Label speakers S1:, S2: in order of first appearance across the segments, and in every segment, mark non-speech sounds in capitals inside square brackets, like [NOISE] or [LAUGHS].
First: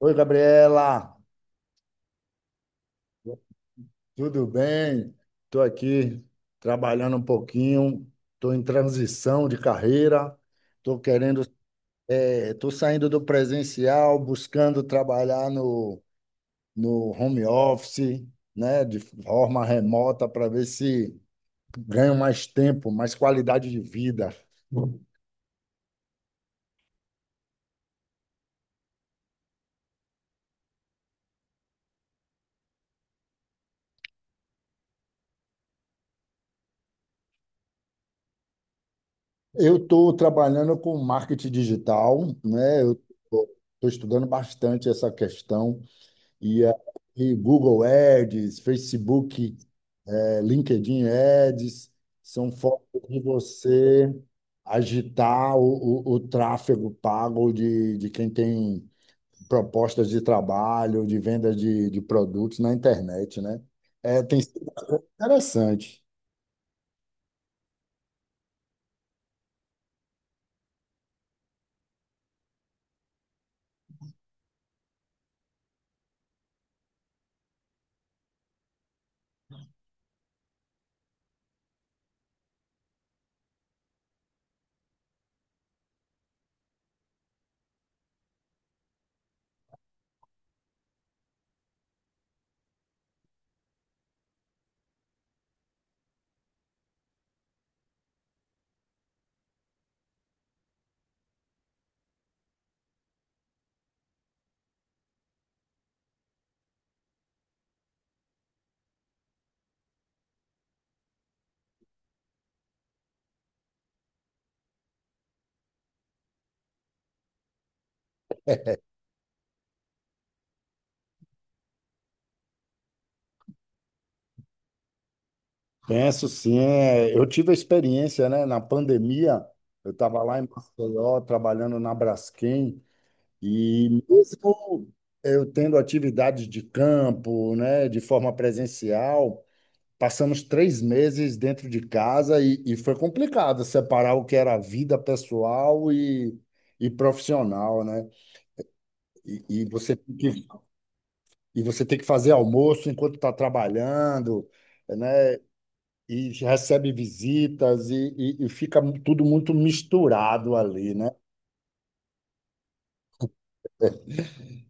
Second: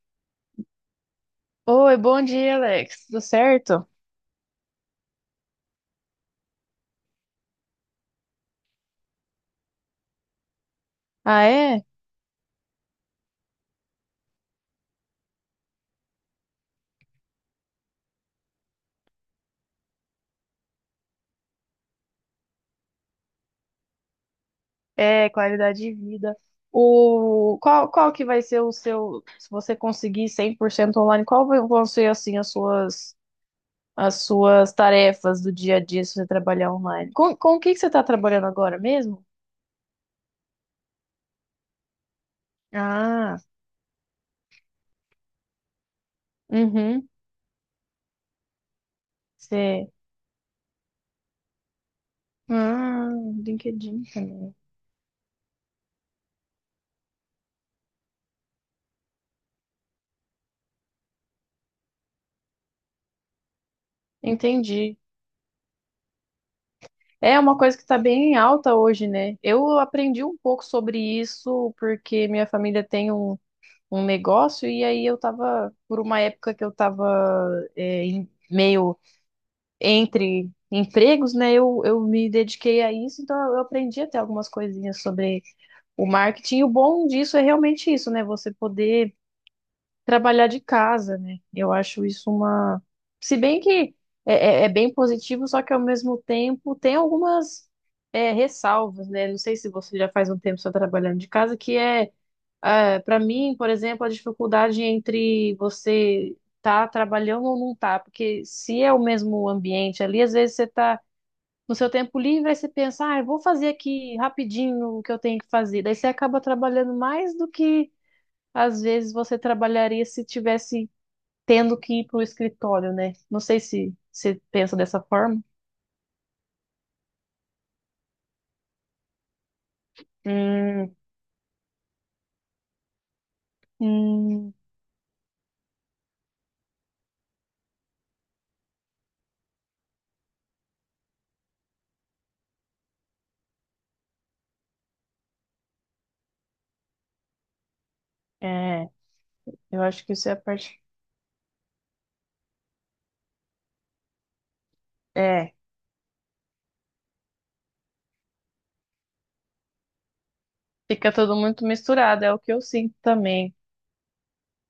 S1: Oi, Gabriela,
S2: Oi, bom dia, Alex. Tudo certo?
S1: tudo bem? Estou aqui trabalhando um pouquinho, estou em transição de carreira, estou querendo,
S2: Ah, é?
S1: estou saindo do presencial, buscando trabalhar no home office, né, de forma remota, para ver se ganho mais tempo, mais qualidade de vida.
S2: É, qualidade de vida. Qual que vai ser o seu, se você conseguir 100% online, vão ser assim as suas tarefas do dia a dia se você trabalhar online? Com o que que você está trabalhando agora mesmo?
S1: Eu estou trabalhando com marketing digital, né? Eu
S2: Ah,
S1: estou estudando bastante essa questão. E
S2: uhum.
S1: aí, Google Ads, Facebook,
S2: Você.
S1: LinkedIn Ads, são formas
S2: Ah,
S1: de
S2: LinkedIn
S1: você
S2: também.
S1: agitar o tráfego pago de quem tem propostas de trabalho, de venda de produtos na internet, né? É, tem sido
S2: Entendi.
S1: interessante.
S2: É uma coisa que está bem em alta hoje, né? Eu aprendi um pouco sobre isso porque minha família tem um um negócio, e aí eu tava, por uma época que eu tava meio entre empregos, né? Eu me dediquei a isso, então eu aprendi até algumas coisinhas sobre o marketing. E o bom disso é realmente isso, né? Você poder trabalhar de casa, né? Eu acho isso uma. Se bem que é bem positivo, só que ao mesmo tempo tem algumas. Ressalvas, né? Não sei se você já faz um tempo só trabalhando de casa, que para mim, por exemplo, a dificuldade entre você tá trabalhando ou não tá, porque se é o mesmo ambiente ali, às vezes você tá no seu tempo livre, aí você pensa, ah, eu vou fazer aqui rapidinho o que eu tenho que fazer. Daí você acaba trabalhando mais do que às vezes você trabalharia se tivesse tendo que ir para o escritório, né? Não sei se você pensa dessa forma.
S1: Penso sim, é, eu tive a experiência, né? Na pandemia, eu estava lá em
S2: Hum,
S1: Maceió, trabalhando na Braskem. E
S2: hum,
S1: mesmo eu tendo atividades de campo, né, de forma presencial, passamos 3 meses dentro de casa e foi complicado separar o que era a vida pessoal e profissional, né?
S2: é,
S1: E, e
S2: eu
S1: você
S2: acho que
S1: tem
S2: isso é a
S1: que,
S2: parte.
S1: e você tem que fazer almoço enquanto está trabalhando, né?
S2: É,
S1: E recebe visitas e fica tudo muito misturado ali, né?
S2: fica tudo muito misturado, é o que eu sinto também.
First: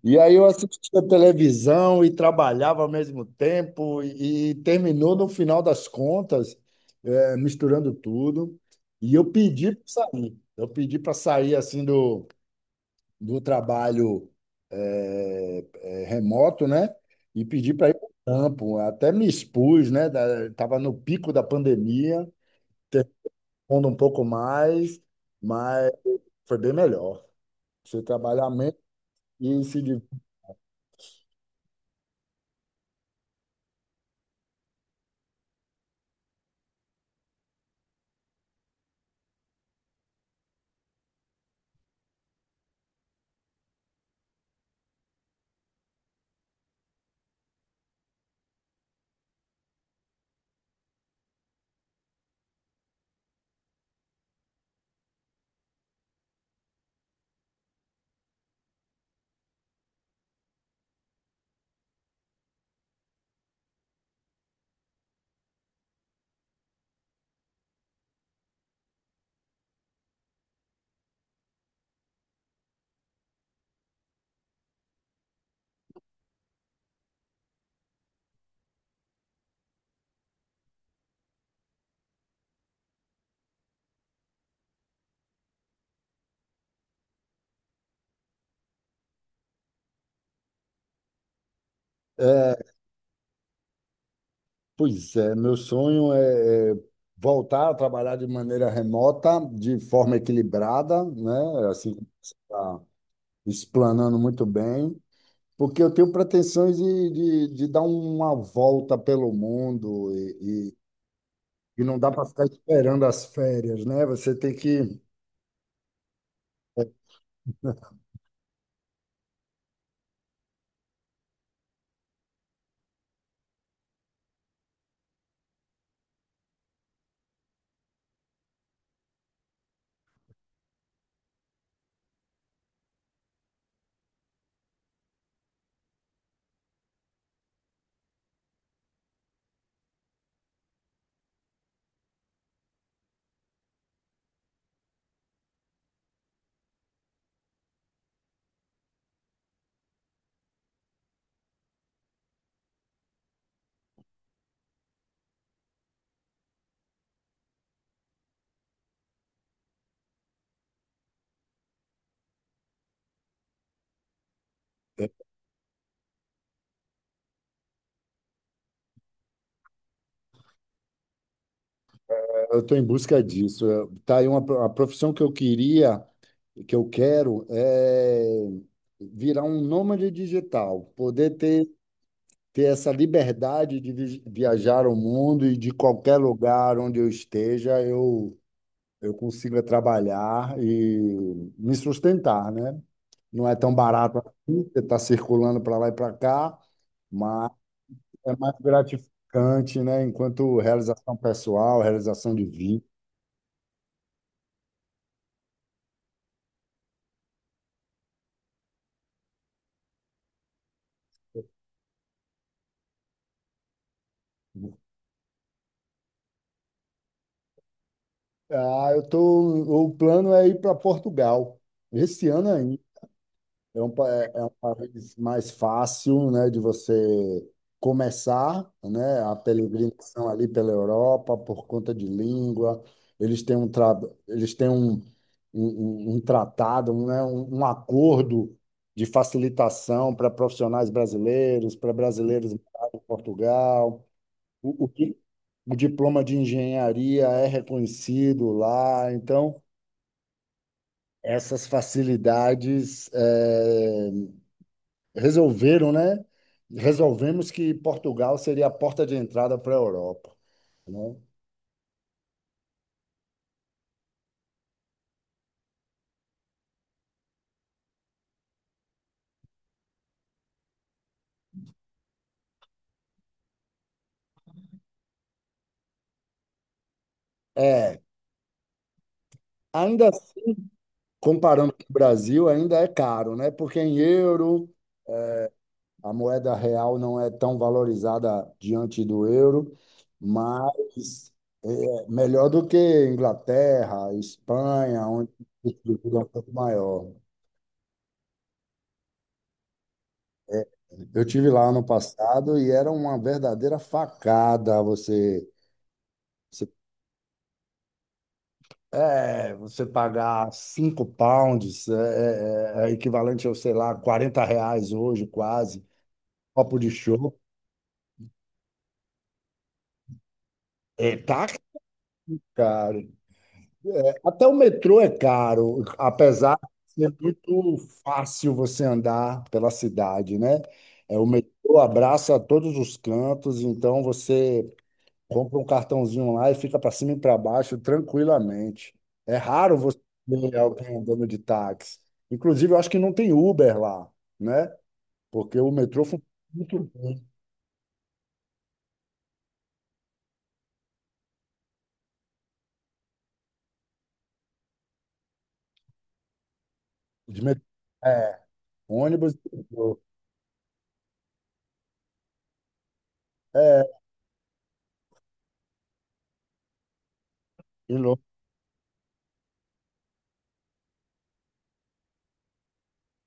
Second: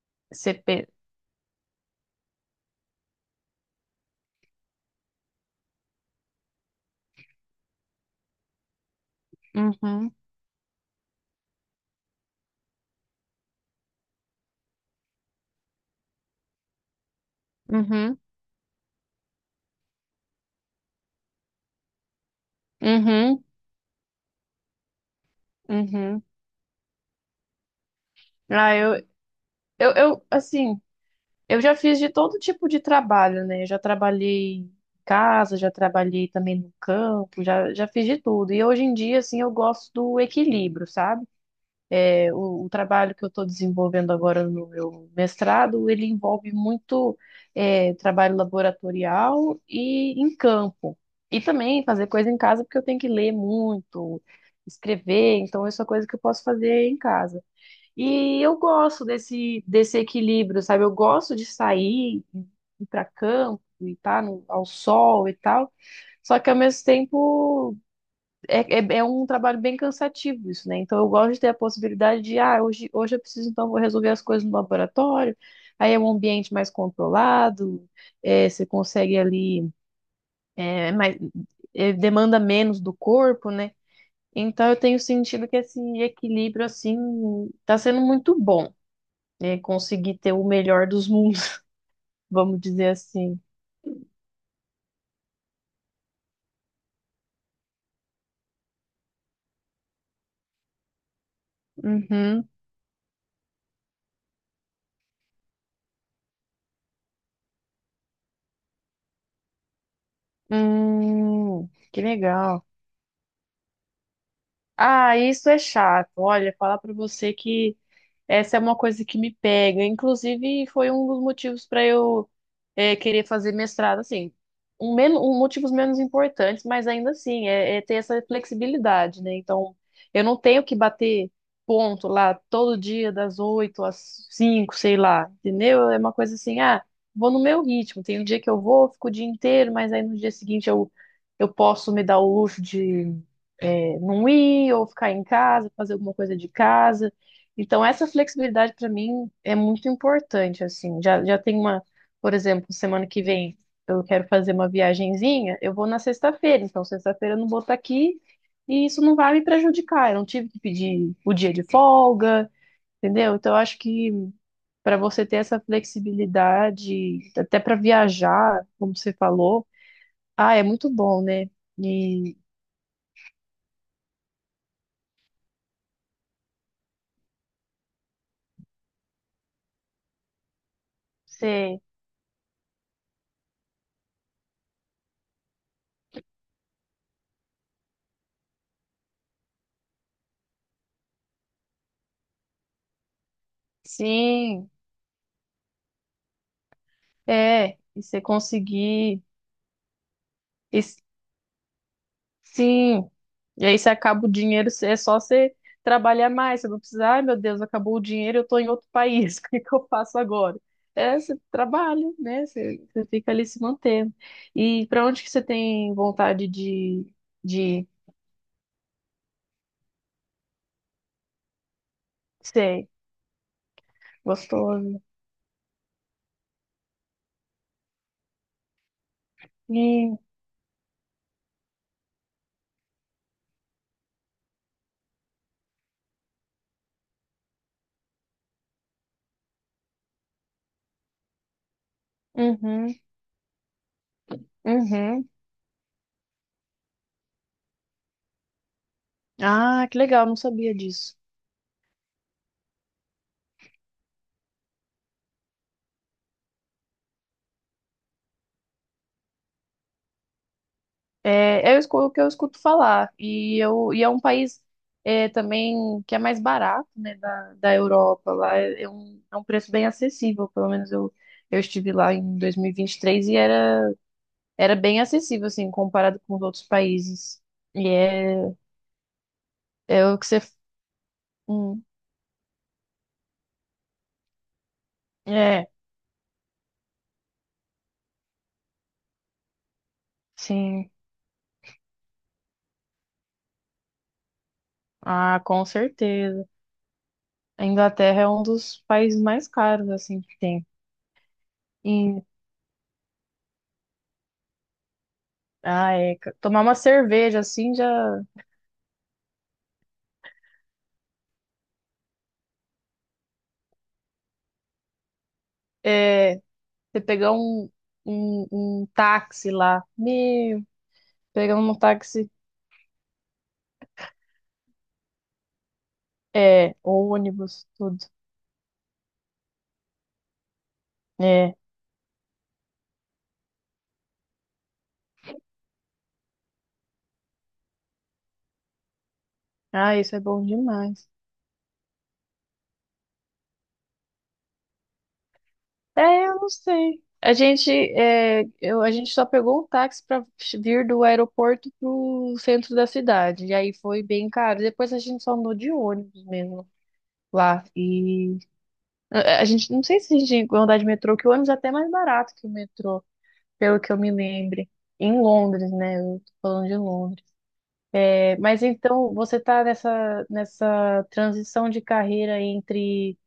S1: E aí eu assistia televisão e trabalhava ao mesmo tempo e terminou no final das contas, misturando tudo. E eu pedi para
S2: Uhum,
S1: sair. Eu pedi para sair assim do trabalho remoto, né? E pedi para ir para o
S2: uhum,
S1: campo. Até me expus, né? Estava no pico da pandemia,
S2: uhum,
S1: terminando um pouco mais, mas
S2: uhum.
S1: foi bem melhor. Você trabalhar
S2: Ah,
S1: menos
S2: eu,
S1: e se
S2: eu,
S1: divertir.
S2: eu, assim, eu já fiz de todo tipo de trabalho, né? Eu já trabalhei em casa, já trabalhei também no campo, já fiz de tudo. E hoje em dia, assim, eu gosto do equilíbrio, sabe? O trabalho que eu estou desenvolvendo agora no meu mestrado, ele envolve muito trabalho laboratorial e em campo. E também fazer coisa em casa, porque eu tenho que ler muito, escrever, então isso é coisa que eu posso fazer em casa. E eu gosto desse equilíbrio, sabe? Eu gosto de sair, ir para campo e estar ao sol e tal. Só que ao mesmo tempo é um trabalho bem cansativo isso, né? Então eu gosto de ter a possibilidade de, ah, hoje eu preciso, então vou resolver as coisas no laboratório, aí é um ambiente mais controlado, você consegue ali, mais, demanda menos do corpo, né? Então eu tenho sentido que esse equilíbrio, assim, tá sendo muito bom, né? Conseguir ter o melhor dos mundos, [LAUGHS] vamos dizer assim.
S1: Pois é, meu sonho é voltar a trabalhar de maneira remota, de forma equilibrada, né? Assim como você
S2: Uhum.
S1: está explanando muito bem, porque eu tenho pretensões de dar uma volta pelo mundo e, e,
S2: Hum,
S1: e não
S2: que
S1: dá para ficar
S2: legal.
S1: esperando as férias, né? Você tem que.
S2: Ah, isso é chato. Olha, falar pra você que essa é uma coisa que me pega. Inclusive, foi um dos motivos para eu querer fazer mestrado, assim. Um, men um motivos menos importantes, mas ainda assim, é ter essa flexibilidade, né? Então, eu não tenho que bater ponto lá todo dia, das oito às cinco, sei lá, entendeu? É uma coisa assim, ah, vou no meu ritmo. Tem um dia que eu vou, fico o dia inteiro, mas aí no dia seguinte eu posso me dar o luxo de não ir ou ficar em casa, fazer alguma coisa de casa. Então, essa flexibilidade para mim é muito importante, assim. Já tem uma, por exemplo, semana que vem eu quero fazer uma viagenzinha, eu vou na sexta-feira, então sexta-feira eu não vou estar aqui e isso não vai me prejudicar. Eu não tive que pedir o dia de folga, entendeu? Então, eu acho que para
S1: é,
S2: você ter essa flexibilidade, até para viajar, como você falou, ah, é muito bom, né? E
S1: Eu estou em busca disso. Tá aí a profissão que eu queria, que eu quero, é virar um nômade digital, poder ter
S2: você
S1: essa liberdade de viajar o mundo e de qualquer lugar onde eu esteja, eu consiga trabalhar e me sustentar, né? Não é tão barato assim,
S2: sim,
S1: você está circulando para lá e para cá, mas
S2: é, e você
S1: é mais
S2: conseguir.
S1: gratificante, né? Enquanto
S2: E
S1: realização pessoal, realização de vida.
S2: sim. E aí você acaba o dinheiro, é só você trabalhar mais. Você não precisa, ai meu Deus, acabou o dinheiro, eu tô em outro país, [LAUGHS] o que que eu faço agora? É, você trabalha, né? Você fica ali se mantendo. E para onde que você tem vontade de
S1: Ah, o plano é ir para Portugal, esse ano ainda.
S2: ser
S1: É um
S2: gostoso?
S1: país mais fácil, né, de você começar, né, a
S2: Hum,
S1: peregrinação ali pela Europa por conta de língua. Eles têm um, tra... eles têm um tratado, né, um acordo de facilitação para profissionais brasileiros, para brasileiros
S2: uhum,
S1: morarem em Portugal. O, o, que-
S2: uhum.
S1: o diploma de engenharia é reconhecido lá, então
S2: Ah, que legal, não sabia disso.
S1: essas facilidades resolveram, né? Resolvemos que Portugal seria a porta de entrada para a Europa, né?
S2: É, o que eu escuto falar. E é um país também que é mais barato, né, da Europa. Lá é um preço bem acessível. Pelo menos eu estive lá em 2023 e vinte e três e era bem acessível, assim, comparado com os outros países. E
S1: É,
S2: é, é
S1: ainda
S2: o que você.
S1: assim, comparando com
S2: Hum,
S1: o Brasil, ainda é caro, né? Porque em euro,
S2: é,
S1: a moeda real não é tão valorizada diante do euro,
S2: sim.
S1: mas é melhor do que Inglaterra, Espanha, onde
S2: Ah, com
S1: o custo é um
S2: certeza.
S1: pouco maior.
S2: A Inglaterra é um dos países mais caros, assim, que tem.
S1: Eu tive lá ano
S2: E,
S1: passado e era uma verdadeira facada você.
S2: ah, é. Tomar uma cerveja, assim, já.
S1: É, você pagar 5 pounds é equivalente a, sei lá, 40 reais hoje, quase,
S2: é,
S1: copo de
S2: Você pegar
S1: show.
S2: um táxi lá. Meu,
S1: É, tá
S2: pegando um táxi.
S1: caro. Até o metrô é caro, apesar
S2: É,
S1: de ser
S2: ônibus,
S1: muito
S2: tudo.
S1: fácil você andar pela cidade, né? É, o
S2: É.
S1: metrô abraça todos os cantos, então você compra um cartãozinho lá e fica para cima e para baixo tranquilamente. É raro
S2: Ah,
S1: você
S2: isso é bom
S1: ver alguém
S2: demais.
S1: andando de táxi. Inclusive, eu acho que não tem Uber lá, né? Porque o metrô funciona
S2: É, eu não
S1: muito
S2: sei.
S1: bem.
S2: A gente só pegou um táxi para vir do aeroporto pro centro da cidade. E aí foi bem caro. Depois a gente só andou de ônibus mesmo
S1: De met-
S2: lá. E
S1: É, ônibus
S2: a
S1: e
S2: gente, não sei
S1: metrô.
S2: se a gente ia andar de metrô, que o ônibus é até mais barato que o metrô, pelo que
S1: É,
S2: eu me lembre. Em Londres, né? Eu tô falando de Londres.
S1: e lo-
S2: É, mas então você está nessa transição de carreira entre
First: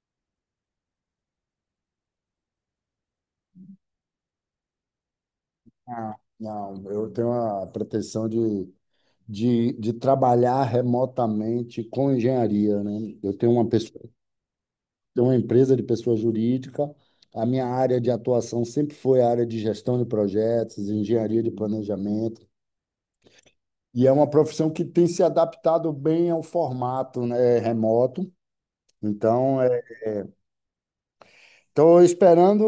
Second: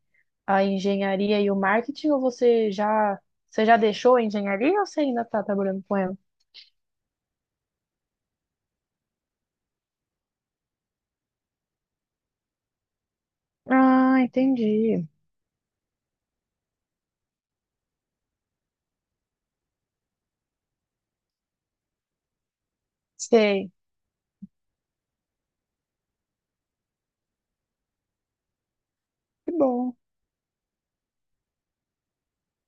S2: a engenharia e o marketing, ou você já deixou a engenharia ou você ainda está trabalhando com
S1: ah,
S2: ela?
S1: não, eu tenho a pretensão de trabalhar remotamente com engenharia, né? Eu tenho uma pessoa,
S2: Ah, entendi.
S1: tenho uma empresa de pessoa jurídica. A minha área de atuação sempre foi a área de gestão de projetos, engenharia de planejamento.
S2: Sei.
S1: E é uma profissão que tem se adaptado bem ao formato, né, remoto.
S2: Que
S1: Então,
S2: bom.
S1: estou esperando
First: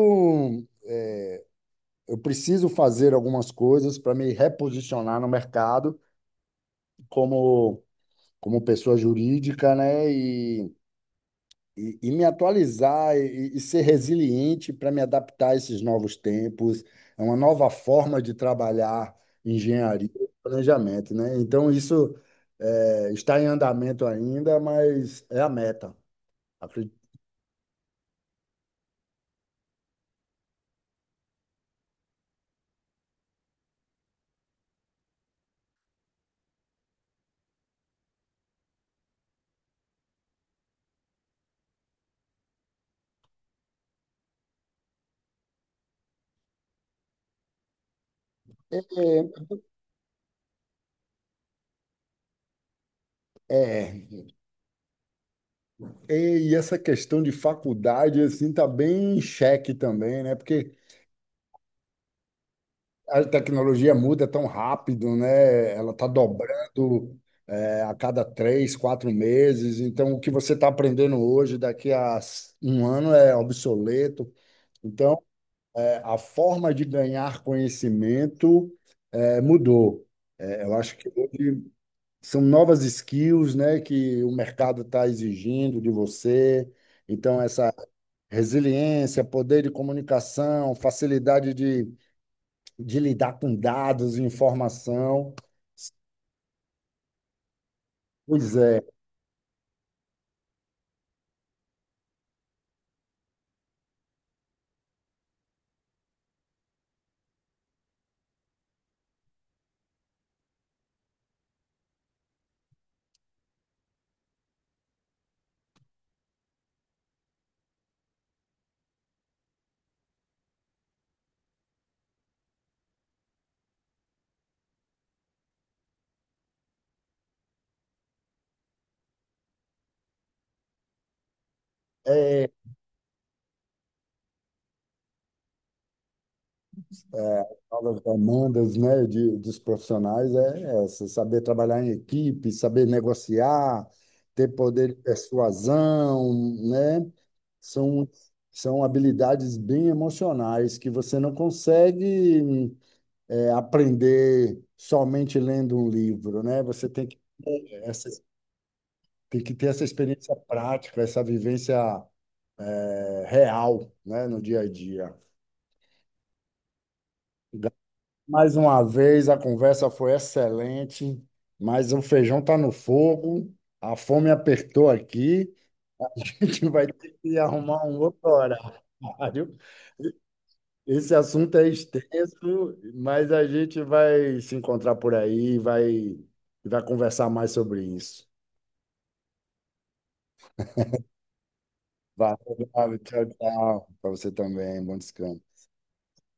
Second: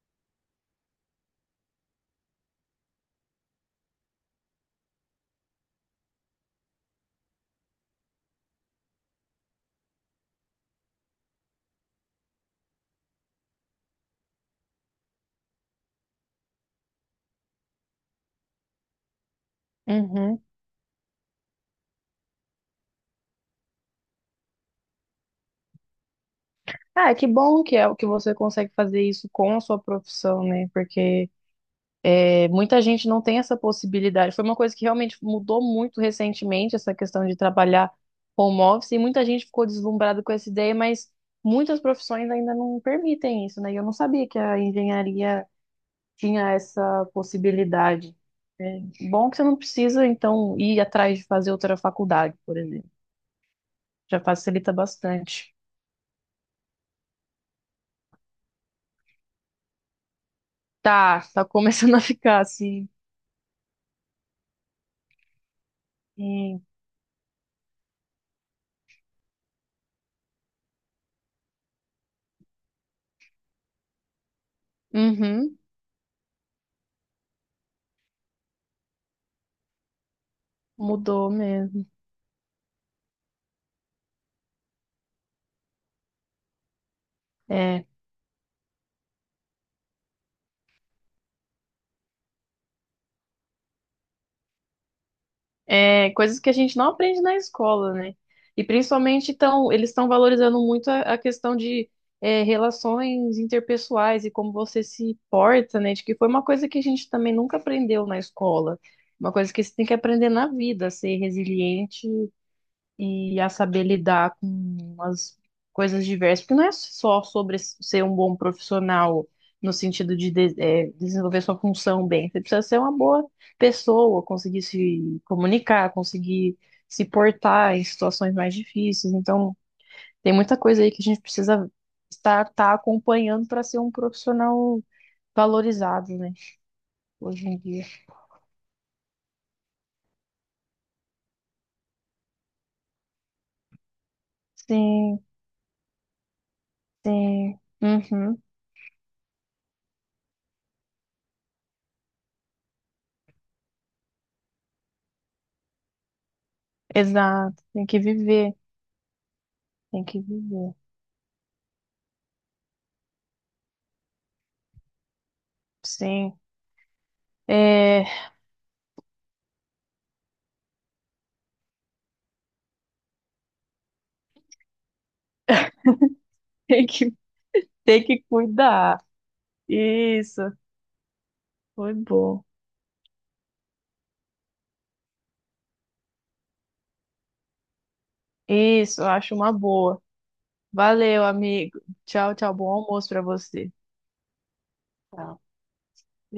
S1: um eu preciso fazer algumas coisas para me reposicionar no mercado como, como pessoa jurídica, né? E me atualizar e ser resiliente para me adaptar a esses novos tempos. É uma nova forma de trabalhar engenharia e
S2: Uhum.
S1: planejamento, né? Então, isso está em andamento ainda, mas é a meta. Acredito.
S2: Ah, que bom que é o que você consegue fazer isso com a sua profissão, né? Porque é, muita gente não tem essa possibilidade. Foi uma coisa que realmente mudou muito recentemente, essa questão de trabalhar home office, e muita gente ficou deslumbrada com essa ideia, mas muitas profissões ainda não permitem isso, né? E eu não sabia que a engenharia tinha essa possibilidade. É
S1: É,
S2: bom que você não precisa, então, ir atrás de fazer outra faculdade, por exemplo.
S1: é,
S2: Já facilita bastante.
S1: e essa questão de faculdade assim tá bem em xeque também, né? Porque
S2: Tá, tá começando a ficar assim.
S1: a tecnologia muda tão rápido, né? Ela está
S2: Sim.
S1: dobrando, a cada 3, 4 meses. Então, o que você está aprendendo hoje, daqui a um ano, é obsoleto. Então,
S2: Uhum,
S1: a forma de ganhar conhecimento mudou. É, eu acho que
S2: mudou
S1: hoje
S2: mesmo.
S1: são novas skills, né, que o mercado está exigindo de você. Então, essa
S2: É.
S1: resiliência, poder de comunicação, facilidade de lidar com dados e informação.
S2: Coisas que a gente não aprende na escola, né?
S1: Pois
S2: E
S1: é,
S2: principalmente então, eles estão valorizando muito a questão de relações interpessoais e como você se porta, né? De que foi uma coisa que a gente também nunca aprendeu na escola, uma coisa que você tem que aprender na vida, ser resiliente e a saber lidar com as coisas diversas, porque não é só sobre ser um bom profissional no sentido de desenvolver sua função bem, você precisa ser uma boa pessoa, conseguir se comunicar, conseguir se portar em situações mais difíceis. Então, tem muita coisa aí que a gente precisa estar
S1: é
S2: tá acompanhando para ser um profissional valorizado, né? Hoje em dia.
S1: uma das demandas, né, dos profissionais é essa, saber trabalhar em equipe, saber negociar, ter poder de
S2: Sim,
S1: persuasão, né?
S2: sim.
S1: São,
S2: Uhum,
S1: são habilidades bem emocionais que você não consegue aprender somente lendo um livro, né? Você tem que,
S2: exato. Tem que
S1: essa,
S2: viver,
S1: tem que ter essa
S2: tem que
S1: experiência
S2: viver.
S1: prática, essa vivência real, né, no dia a dia.
S2: Sim. É, [LAUGHS]
S1: Mais uma vez, a conversa foi excelente, mas o feijão está no fogo, a fome apertou aqui, [LAUGHS] a gente
S2: tem
S1: vai
S2: que,
S1: ter que arrumar um
S2: tem
S1: outro
S2: que cuidar.
S1: horário.
S2: Isso,
S1: Esse assunto é
S2: foi bom.
S1: extenso, mas a gente vai se encontrar por aí, vai conversar mais sobre isso.
S2: Isso, eu acho uma boa. Valeu, amigo. Tchau, tchau.
S1: Valeu,
S2: Bom
S1: Gabi,
S2: almoço pra
S1: tchau,
S2: você.
S1: tchau. Para você também, bom descanso.
S2: Tchau.